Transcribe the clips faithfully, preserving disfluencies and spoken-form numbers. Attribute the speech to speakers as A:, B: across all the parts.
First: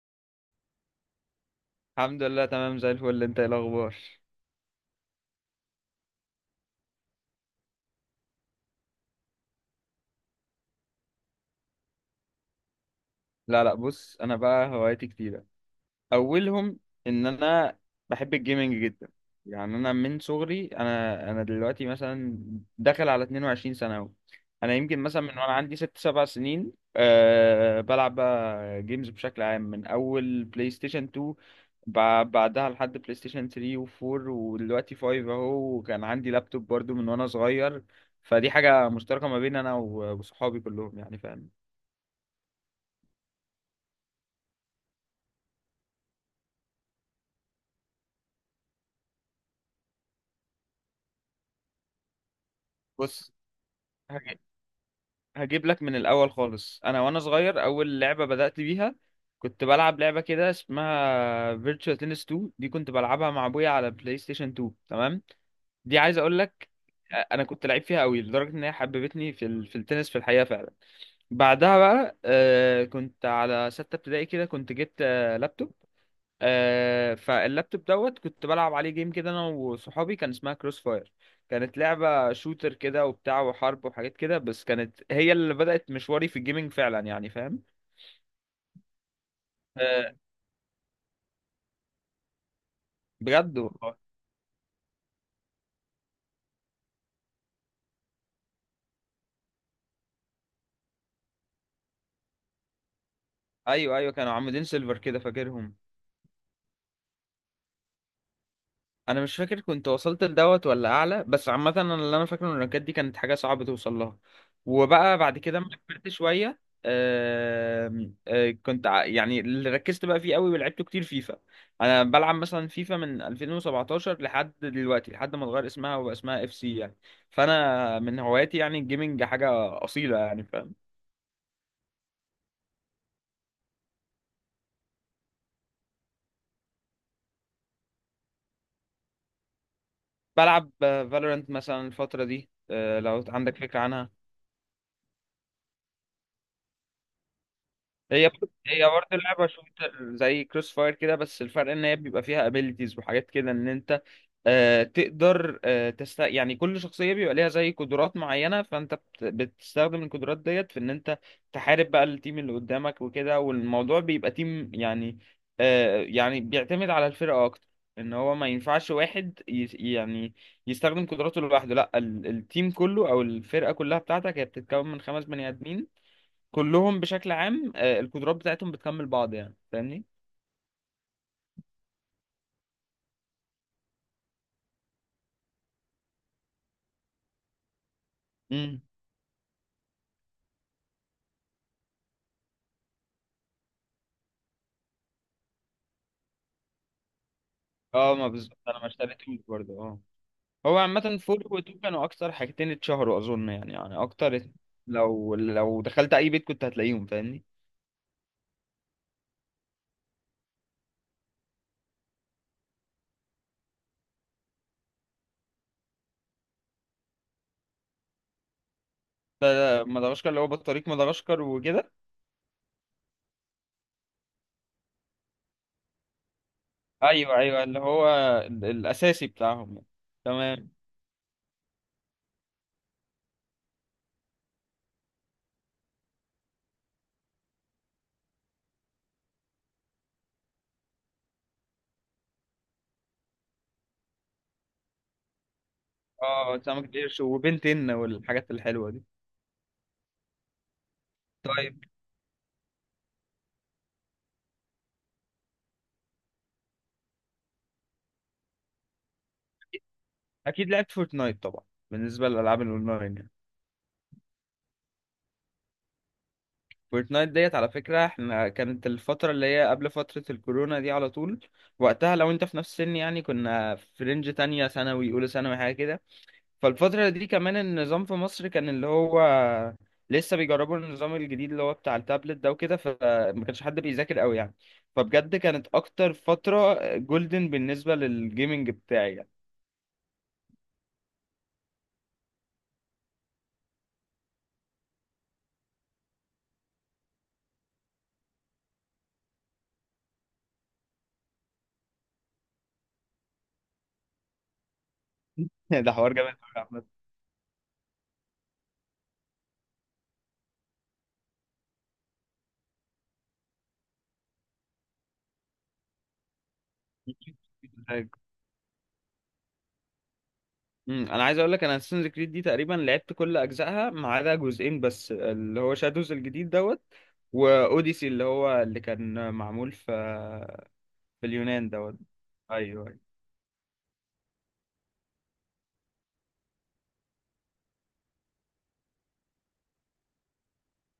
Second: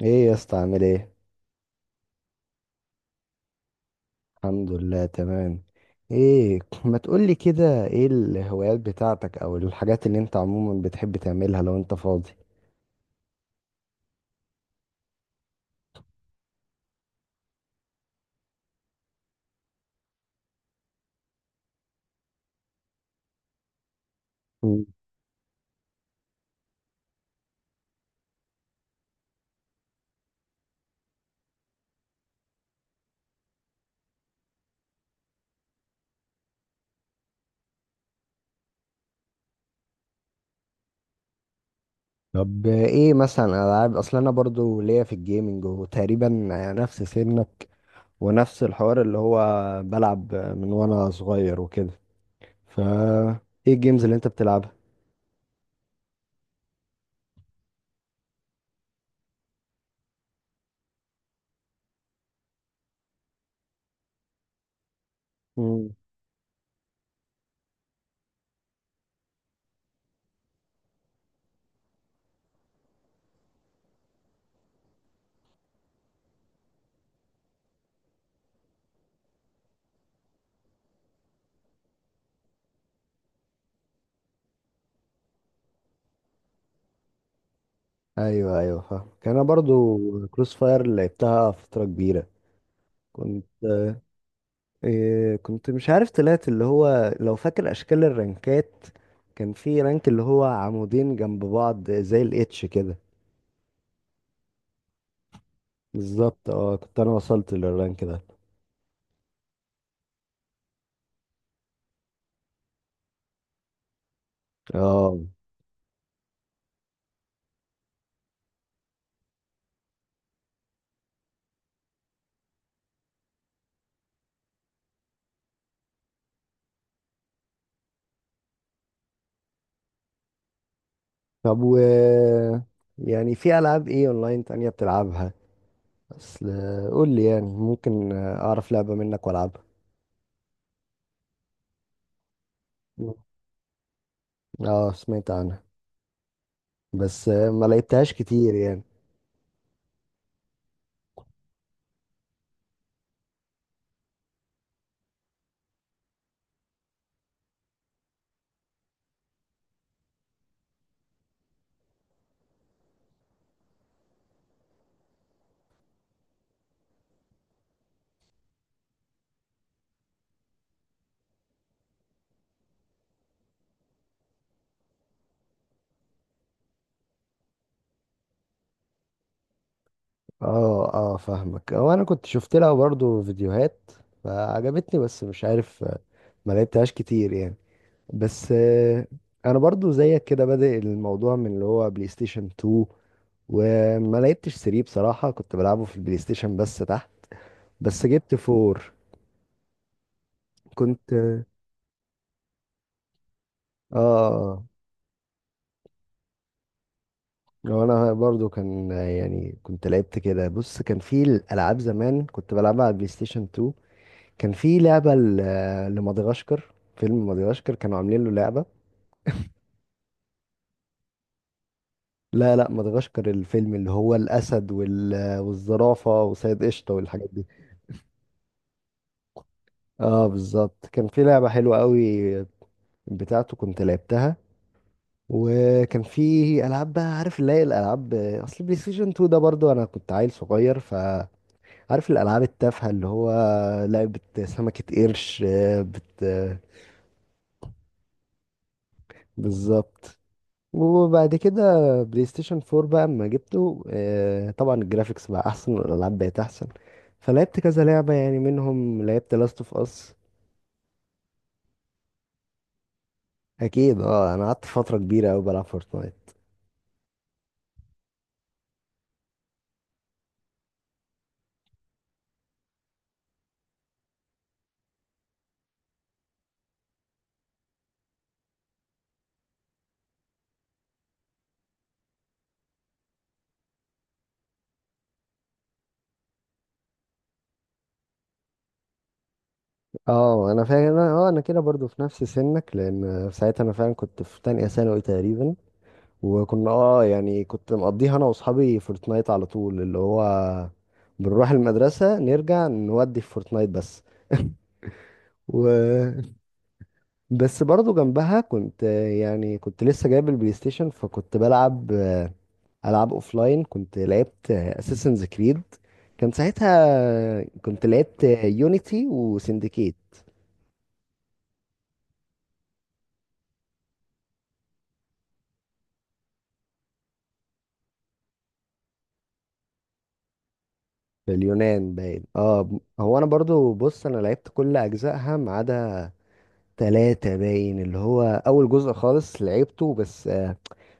A: ايه يا اسطى، عامل ايه؟
B: الحمد لله، تمام زي الفل. انت ايه الاخبار؟
A: الحمد لله تمام. ايه، ما تقولي كده، ايه الهوايات بتاعتك او الحاجات اللي انت عموما بتحب تعملها لو انت فاضي؟
B: لا لا، بص، انا بقى هوايتي كتير. اولهم ان انا بحب الجيمنج جدا. يعني انا من صغري انا انا دلوقتي مثلا داخل على اتنين وعشرين سنه اهو. انا
A: مم.
B: يمكن مثلا من وانا عندي ست سبع سنين أه بلعب بقى جيمز بشكل عام من اول بلاي ستيشن اتنين، بع- بعدها لحد بلاي ستيشن تلاتة و4 ودلوقتي خمسة اهو. وكان عندي لابتوب برضو من وانا صغير، فدي حاجه مشتركه ما بين انا و- وصحابي كلهم يعني فاهم.
A: طب، ايه مثلا العاب؟ اصل انا برضو ليا في الجيمنج، وتقريبا نفس سنك، ونفس الحوار اللي هو بلعب من وانا صغير وكده، فا
B: بص،
A: ايه الجيمز اللي انت بتلعبها؟
B: هجيب لك من الاول خالص. انا وانا صغير اول لعبه بدات بيها كنت بلعب لعبه كده اسمها فيرتشوال تنس اتنين، دي كنت بلعبها مع ابويا على بلاي ستيشن اتنين، تمام؟
A: مم.
B: دي عايز اقول لك انا كنت لعيب فيها قوي لدرجه ان هي حببتني في ال... في التنس في الحقيقه فعلا. بعدها بقى آه، كنت على سته ابتدائي كده، كنت جبت آه، لابتوب. آه، فاللابتوب دوت كنت بلعب عليه جيم كده انا وصحابي، كان اسمها كروس فاير. كانت لعبة شوتر كده وبتاع وحرب وحاجات كده، بس كانت هي اللي بدأت مشواري في الجيمنج فعلا يعني فاهم.
A: ايوه ايوه، فاهم. كان انا برضو
B: آه،
A: كروس فاير، لعبتها فترة كبيرة. كنت
B: بجد والله.
A: إيه، كنت مش عارف طلعت، اللي هو، لو فاكر اشكال الرنكات، كان في رنك اللي هو عمودين جنب بعض زي الاتش كده.
B: ايوه ايوه، كانوا عاملين سيلفر كده فاكرهم.
A: بالظبط، اه، كنت انا وصلت للرانك ده.
B: انا مش فاكر كنت وصلت لدوت ولا اعلى، بس عامه انا اللي انا فاكره ان الرانكات دي كانت حاجه صعبه توصل لها.
A: اه.
B: وبقى بعد كده لما كبرت شويه آم، آه، كنت ع- يعني اللي ركزت بقى فيه قوي ولعبته كتير فيفا. انا بلعب مثلا فيفا من ألفين وسبعة عشر لحد دلوقتي، لحد ما اتغير اسمها وبقى اسمها اف سي يعني. فانا من هواياتي يعني الجيمنج حاجه اصيله يعني فاهم.
A: طب، و يعني في العاب ايه اونلاين تانية بتلعبها؟ اصل، قول لي، يعني ممكن اعرف لعبة منك والعبها.
B: بلعب فالورانت مثلا الفتره دي، آه، لو عندك فكره.
A: اه، سمعت عنها بس ما لعبتهاش
B: هي بت-
A: كتير يعني.
B: هي برضه اللعبة شوتر زي كروس فاير كده، بس الفرق ان هي بيبقى فيها ابيليتيز وحاجات كده ان انت آه تقدر آه تست يعني. كل شخصية بيبقى ليها زي قدرات معينة، فانت بت- بتستخدم القدرات ديت في ان انت تحارب بقى التيم اللي قدامك وكده. والموضوع بيبقى تيم يعني، آه يعني بيعتمد على الفرقة اكتر. ان هو ما ينفعش واحد يس- يعني يستخدم قدراته لوحده. لا، ال- التيم كله او الفرقة كلها بتاعتك هي بتتكون من خمس بني ادمين، كلهم بشكل عام آه، القدرات بتاعتهم بتكمل بعض يعني فاهمني.
A: اه اه، فاهمك. هو انا كنت شفت لها برضو فيديوهات فعجبتني، بس مش عارف، ما لعبتهاش كتير يعني. بس
B: امم،
A: آه، انا برضو زيك كده، بادئ الموضوع من اللي هو بلاي ستيشن تو، وما لعبتش تلاتة بصراحة، كنت بلعبه في البلاي ستيشن بس تحت. بس
B: اه، ما
A: جبت
B: بالظبط انا ما
A: فور.
B: اشتريتوش برضه. اه، هو
A: كنت
B: عامة فور وتو كانوا اكتر حاجتين اتشهروا اظن يعني، يعني اكتر ات-
A: اه
B: لو لو دخلت اي بيت كنت هتلاقيهم فاهمني.
A: لو انا برضو كان، يعني كنت لعبت كده. بص، كان في الالعاب زمان كنت بلعبها على البلاي ستيشن تو، كان في لعبة ل- لمدغشقر، فيلم مدغشقر كانوا عاملين له لعبة.
B: ف- مدغشقر اللي هو بطريق مدغشقر وكده.
A: لا لا، مدغشقر الفيلم اللي هو الاسد وال- والزرافة وسيد قشطة والحاجات
B: ايوه
A: دي.
B: ايوه، اللي هو ال- الاساسي بتاعهم يعني.
A: اه
B: تمام.
A: بالظبط، كان في لعبة حلوة قوي بتاعته، كنت لعبتها. وكان في العاب بقى، عارف اللي هي الالعاب، اصل بلاي ستيشن تو ده برضو انا كنت عيل صغير، فعارف الالعاب التافهة اللي هو لعبة سمكة قرش، آه، بت
B: اه، سمك القرش وبنتين والحاجات الحلوة دي.
A: بالظبط. وبعد كده،
B: طيب،
A: بلاي ستيشن فور بقى اما جبته، آه، طبعا الجرافيكس بقى احسن والالعاب بقت احسن، فلعبت كذا لعبة، يعني منهم لعبت لاست اوف اس.
B: اكيد لعبت فورتنايت طبعا، بالنسبة للالعاب الاونلاين يعني.
A: اكيد، اه، انا قعدت فترة كبيرة قوي بلعب فورتنايت.
B: فورتنايت ديت على فكرة احنا كانت الفترة اللي هي قبل فترة الكورونا دي على طول. وقتها لو انت في نفس السن يعني كنا في رينج تانية ثانوي أولى ثانوي حاجة كده. فالفترة دي كمان النظام في مصر كان اللي هو لسه بيجربوا النظام الجديد اللي هو بتاع التابلت ده وكده، فما كانش حد بيذاكر قوي يعني. فبجد كانت أكتر فترة جولدن بالنسبة للجيمنج بتاعي يعني.
A: اه انا فاهم. اه انا كده برضو في نفس سنك، لان ساعتها انا فعلا كنت في تانية ثانوي تقريبا. وكنا اه يعني كنت مقضيها انا واصحابي فورتنايت على طول، اللي هو بنروح المدرسة نرجع نودي في فورتنايت بس.
B: ده حوار جامد
A: و
B: أوي يا
A: بس برضو جنبها كنت، يعني كنت لسه جايب البلاي ستيشن، فكنت بلعب آه، العاب اوفلاين. كنت لعبت اساسنز كريد، كان
B: أحمد.
A: ساعتها كنت لعبت يونيتي وسندكيت
B: امم انا عايز اقول لك انا اساسنز كريد دي تقريبا لعبت كل اجزائها ما عدا جزئين بس، اللي هو شادوز الجديد دوت واوديسي اللي هو اللي كان معمول في في
A: في
B: اليونان
A: اليونان
B: دوت.
A: باين. اه ب-
B: ايوه، أيوة.
A: هو انا برضو، بص، انا لعبت كل اجزائها ما عدا تلاتة باين، اللي هو اول جزء خالص لعبته. بس آه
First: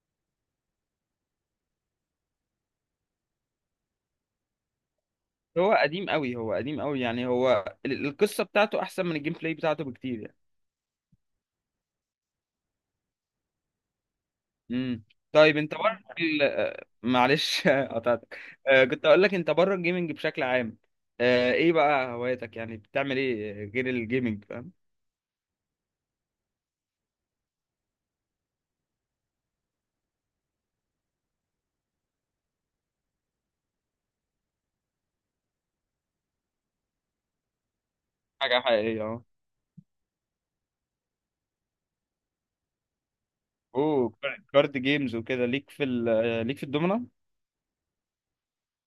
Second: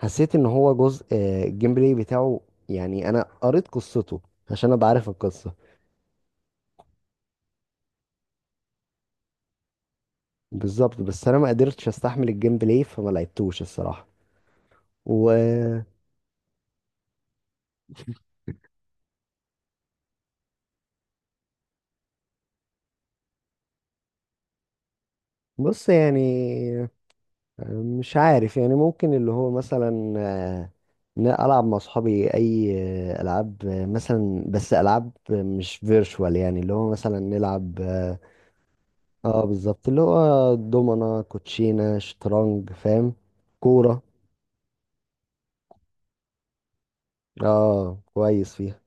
A: حسيت ان هو جزء، آه الجيم بلاي بتاعه، يعني انا قريت قصته عشان ابقى عارف القصة.
B: هو قديم قوي هو قديم قوي يعني. هو ال- القصه بتاعته احسن من الجيم بلاي بتاعته بكتير يعني.
A: بالظبط. بس انا ما قدرتش استحمل الجيم بلاي فما لعبتوش الصراحة.
B: امم طيب، انت
A: وبص،
B: بره ال- آه، معلش قطعتك. آه، كنت اقول لك انت بره الجيمنج بشكل عام، آه، ايه بقى هواياتك؟ يعني بتعمل ايه غير الجيمنج فاهم.
A: يعني مش عارف، يعني ممكن اللي هو مثلا آه، إن أنا ألعب مع أصحابي أي آه، ألعاب، آه، مثلا بس ألعاب مش فيرشوال، يعني اللي هو مثلا نلعب اه
B: حاجه حقيقيه اهو.
A: آه، بالظبط، اللي هو دومنا، كوتشينة، شطرنج، فاهم، كورة.
B: اوه، كارد جيمز وكده. ليك في ال- ليك في الدومنة.
A: اه كويس فيها.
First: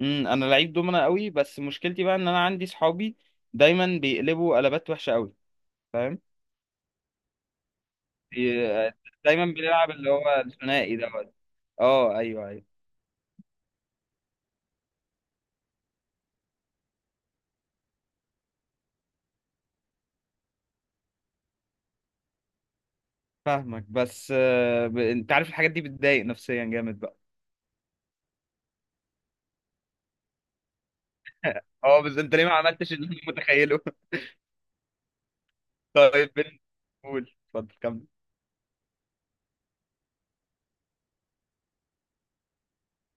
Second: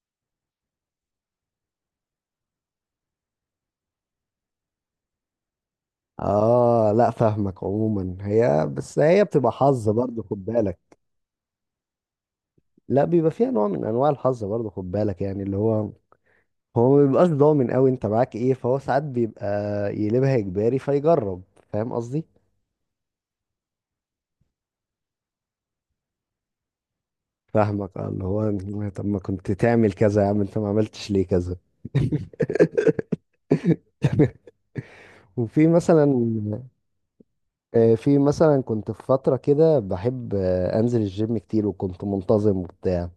B: امم انا لعيب دومنة قوي، بس مشكلتي بقى ان انا عندي صحابي دايما بيقلبوا قلبات وحشة قوي فاهم.
A: اه لا فاهمك، عموما هي،
B: بي-
A: بس هي
B: دايما
A: بتبقى حظ
B: بنلعب اللي
A: برضه،
B: هو
A: خد بالك.
B: الثنائي دوت. اه، ايوه ايوه،
A: لا بيبقى فيها نوع من انواع الحظ برضه، خد بالك، يعني اللي هو، هو ما بيبقاش ضامن قوي انت معاك ايه، فهو ساعات بيبقى يقلبها اجباري فيجرب، فاهم قصدي.
B: فاهمك. بس آه، ب... انت عارف الحاجات دي بتضايق نفسيا جامد بقى.
A: فاهمك، اه، اللي هو، طب ما كنت تعمل كذا يا عم، انت ما عملتش ليه كذا؟
B: اه، بس انت ليه ما عملتش اللي انا متخيله؟
A: وفي مثلا
B: طيب، بن- قول اتفضل
A: آه،
B: كمل.
A: في مثلا كنت في فترة كده بحب آه، انزل الجيم كتير، وكنت منتظم وبتاع،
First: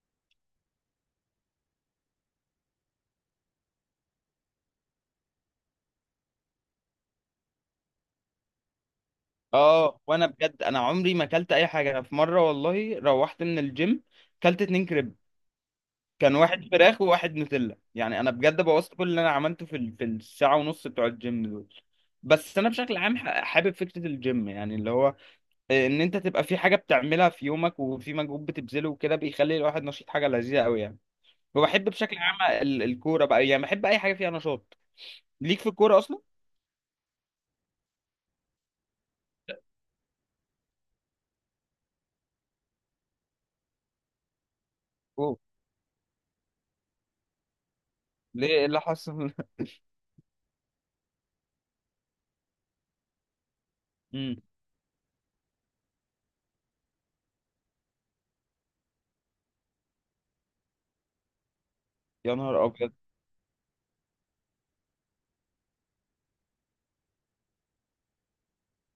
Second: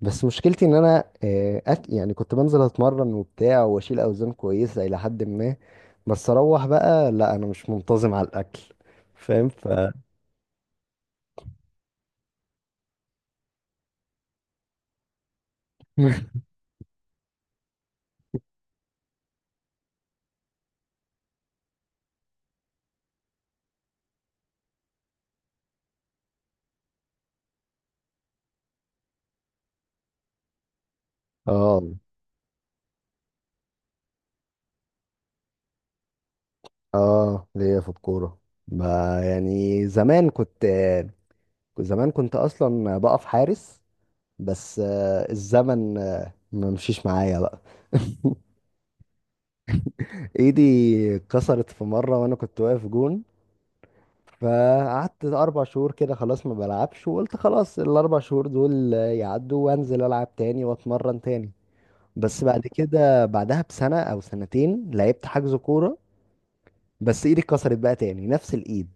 A: بس مشكلتي ان انا آه، أك... يعني كنت بنزل اتمرن وبتاع واشيل اوزان كويسة الى حد ما، بس اروح بقى لا، انا مش منتظم على الاكل، فاهم، ف
B: اه، وانا بجد انا عمري ما اكلت اي حاجه. انا في مره والله روحت من الجيم كلت اتنين كريب. كان واحد فراخ وواحد نوتيلا، يعني انا بجد بوظت كل اللي انا عملته في ال- في الساعه ونص بتوع الجيم دول. بس انا بشكل عام ح- حابب فكره الجيم يعني اللي هو آه، ان انت تبقى في حاجه بتعملها في يومك وفي مجهود بتبذله وكده، بيخلي الواحد نشيط حاجه لذيذه قوي يعني. وبحب
A: اه
B: بشكل عام ال- الكوره بقى يعني، بحب اي حاجه فيها نشاط. ليك في الكوره اصلا؟
A: اه، ليا في الكورة. ب- يعني زمان كنت زمان كنت اصلا بقف حارس، بس آه،
B: اوه،
A: الزمن آه، ما مشيش معايا بقى.
B: ليه، إيه اللي حصل؟
A: ايدي اتكسرت في مرة وانا كنت واقف جون،
B: امم
A: فقعدت اربع شهور كده خلاص ما بلعبش، وقلت خلاص الاربع شهور دول آه، يعدوا وانزل العب تاني واتمرن تاني،
B: يا
A: بس
B: نهار
A: بعد
B: ابيض.
A: كده بعدها بسنة او سنتين لعبت حجز كورة، بس ايدي اتكسرت بقى تاني نفس الايد،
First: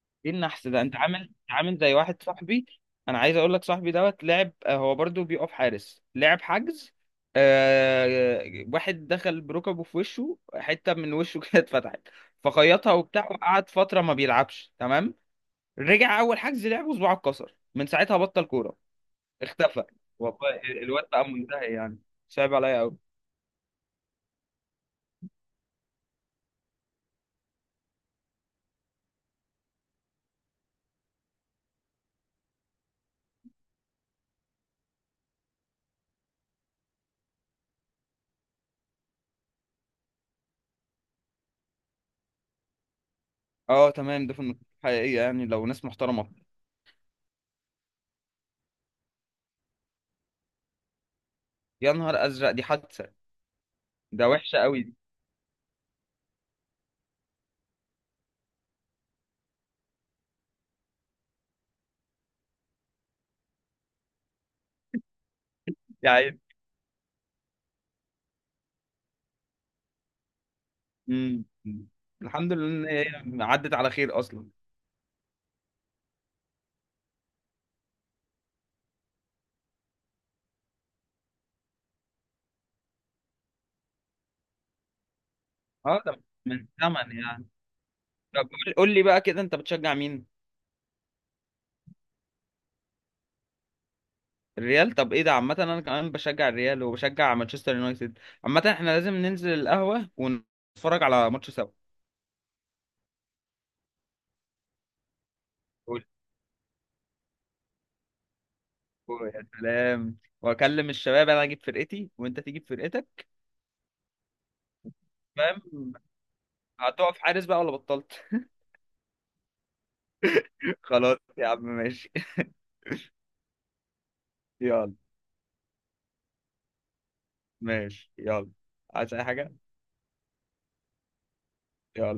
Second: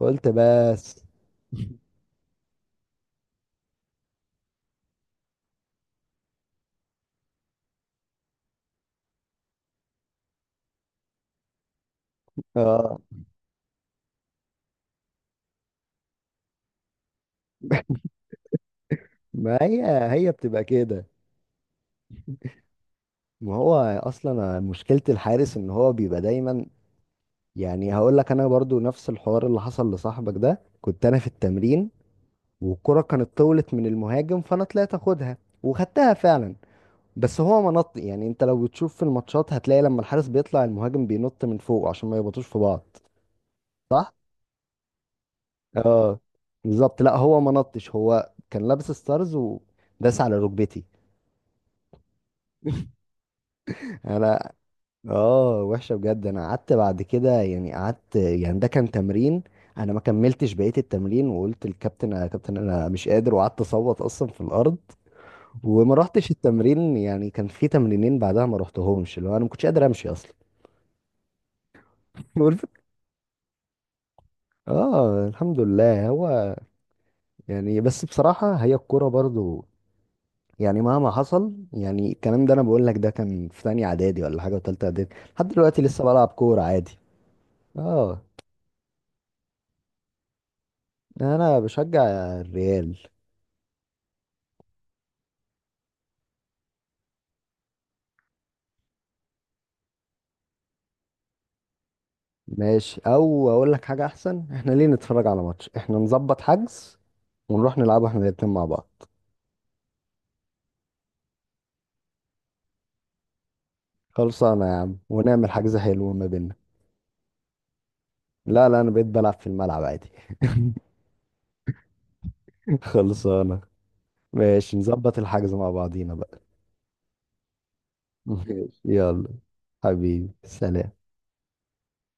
A: قلت
B: ايه النحس ده! انت
A: بس.
B: عامل عامل زي واحد صاحبي. انا عايز اقول لك صاحبي دوت لعب، آه، هو برضو بيقف حارس لعب حجز، آه واحد دخل بركبه في وشه، حتة من وشه كده اتفتحت، فخيطها
A: اه،
B: وبتاع وقعد فترة ما بيلعبش تمام. رجع اول حجز لعب وصباعه اتكسر، من ساعتها بطل كورة.
A: ما هي
B: اختفى،
A: هي
B: والله
A: بتبقى
B: ال- الواد
A: كده.
B: بقى منتهي يعني. صعب عليا قوي.
A: ما هو اصلا مشكلة الحارس ان هو بيبقى دايما، يعني هقول لك، انا برضو نفس الحوار اللي حصل لصاحبك ده، كنت انا في التمرين والكرة كانت طولت من المهاجم، فانا طلعت اخدها وخدتها فعلا، بس هو منط، يعني انت لو بتشوف في الماتشات هتلاقي لما الحارس بيطلع المهاجم بينط من فوق عشان ما يبطوش في بعض،
B: اه
A: صح؟
B: تمام، ده في النقطة الحقيقية يعني لو ناس
A: اه
B: محترمة.
A: بالظبط. لا هو ما نطش، هو كان لابس ستارز وداس على ركبتي.
B: يا نهار ازرق، دي حادثة! ده
A: انا.
B: وحشة قوي دي
A: اه، وحشة بجد، انا قعدت بعد كده، يعني قعدت، يعني ده كان تمرين، انا ما كملتش بقية التمرين، وقلت للكابتن يا كابتن انا مش قادر، وقعدت اصوت اصلا في الارض، وما رحتش
B: يعني.
A: التمرين، يعني كان في تمرينين بعدها ما رحتهمش، اللي هو انا ما كنتش قادر امشي اصلا.
B: امم الحمد
A: والف-
B: لله ان هي عدت على خير اصلا.
A: اه الحمد لله، هو يعني، بس بصراحة هي الكورة برضو، يعني مهما حصل، يعني الكلام ده انا بقول لك، ده كان في تانية اعدادي ولا حاجة وتالتة اعدادي، لحد دلوقتي
B: اه،
A: لسه
B: ده
A: بلعب كورة
B: من
A: عادي.
B: زمن يعني.
A: اه.
B: طب، قول قول لي بقى كده، انت بتشجع مين؟
A: انا بشجع الريال.
B: الريال؟ طب ايه ده، عامه انا كمان بشجع الريال وبشجع مانشستر يونايتد. عامه احنا لازم ننزل القهوه ونتفرج على ماتش سوا.
A: ماشي، او اقول لك حاجه احسن، احنا ليه نتفرج على ماتش؟ احنا
B: قول،
A: نظبط حجز ونروح نلعبه احنا الاتنين مع بعض.
B: قول يا سلام، واكلم الشباب، انا اجيب فرقتي وانت تجيب فرقتك
A: خلصانه يا عم، ونعمل حجز
B: فاهم.
A: حلو ما بيننا.
B: هتقف حارس بقى ولا بطلت؟
A: لا لا، انا بقيت بلعب في الملعب عادي.
B: خلاص يا عم ماشي.
A: خلصانه، ماشي،
B: يلا،
A: نظبط الحجز مع بعضينا بقى.
B: ماشي يلا.
A: ماشي
B: عايز اي
A: يلا.
B: حاجه؟
A: حبيبي سلام.
B: يلا.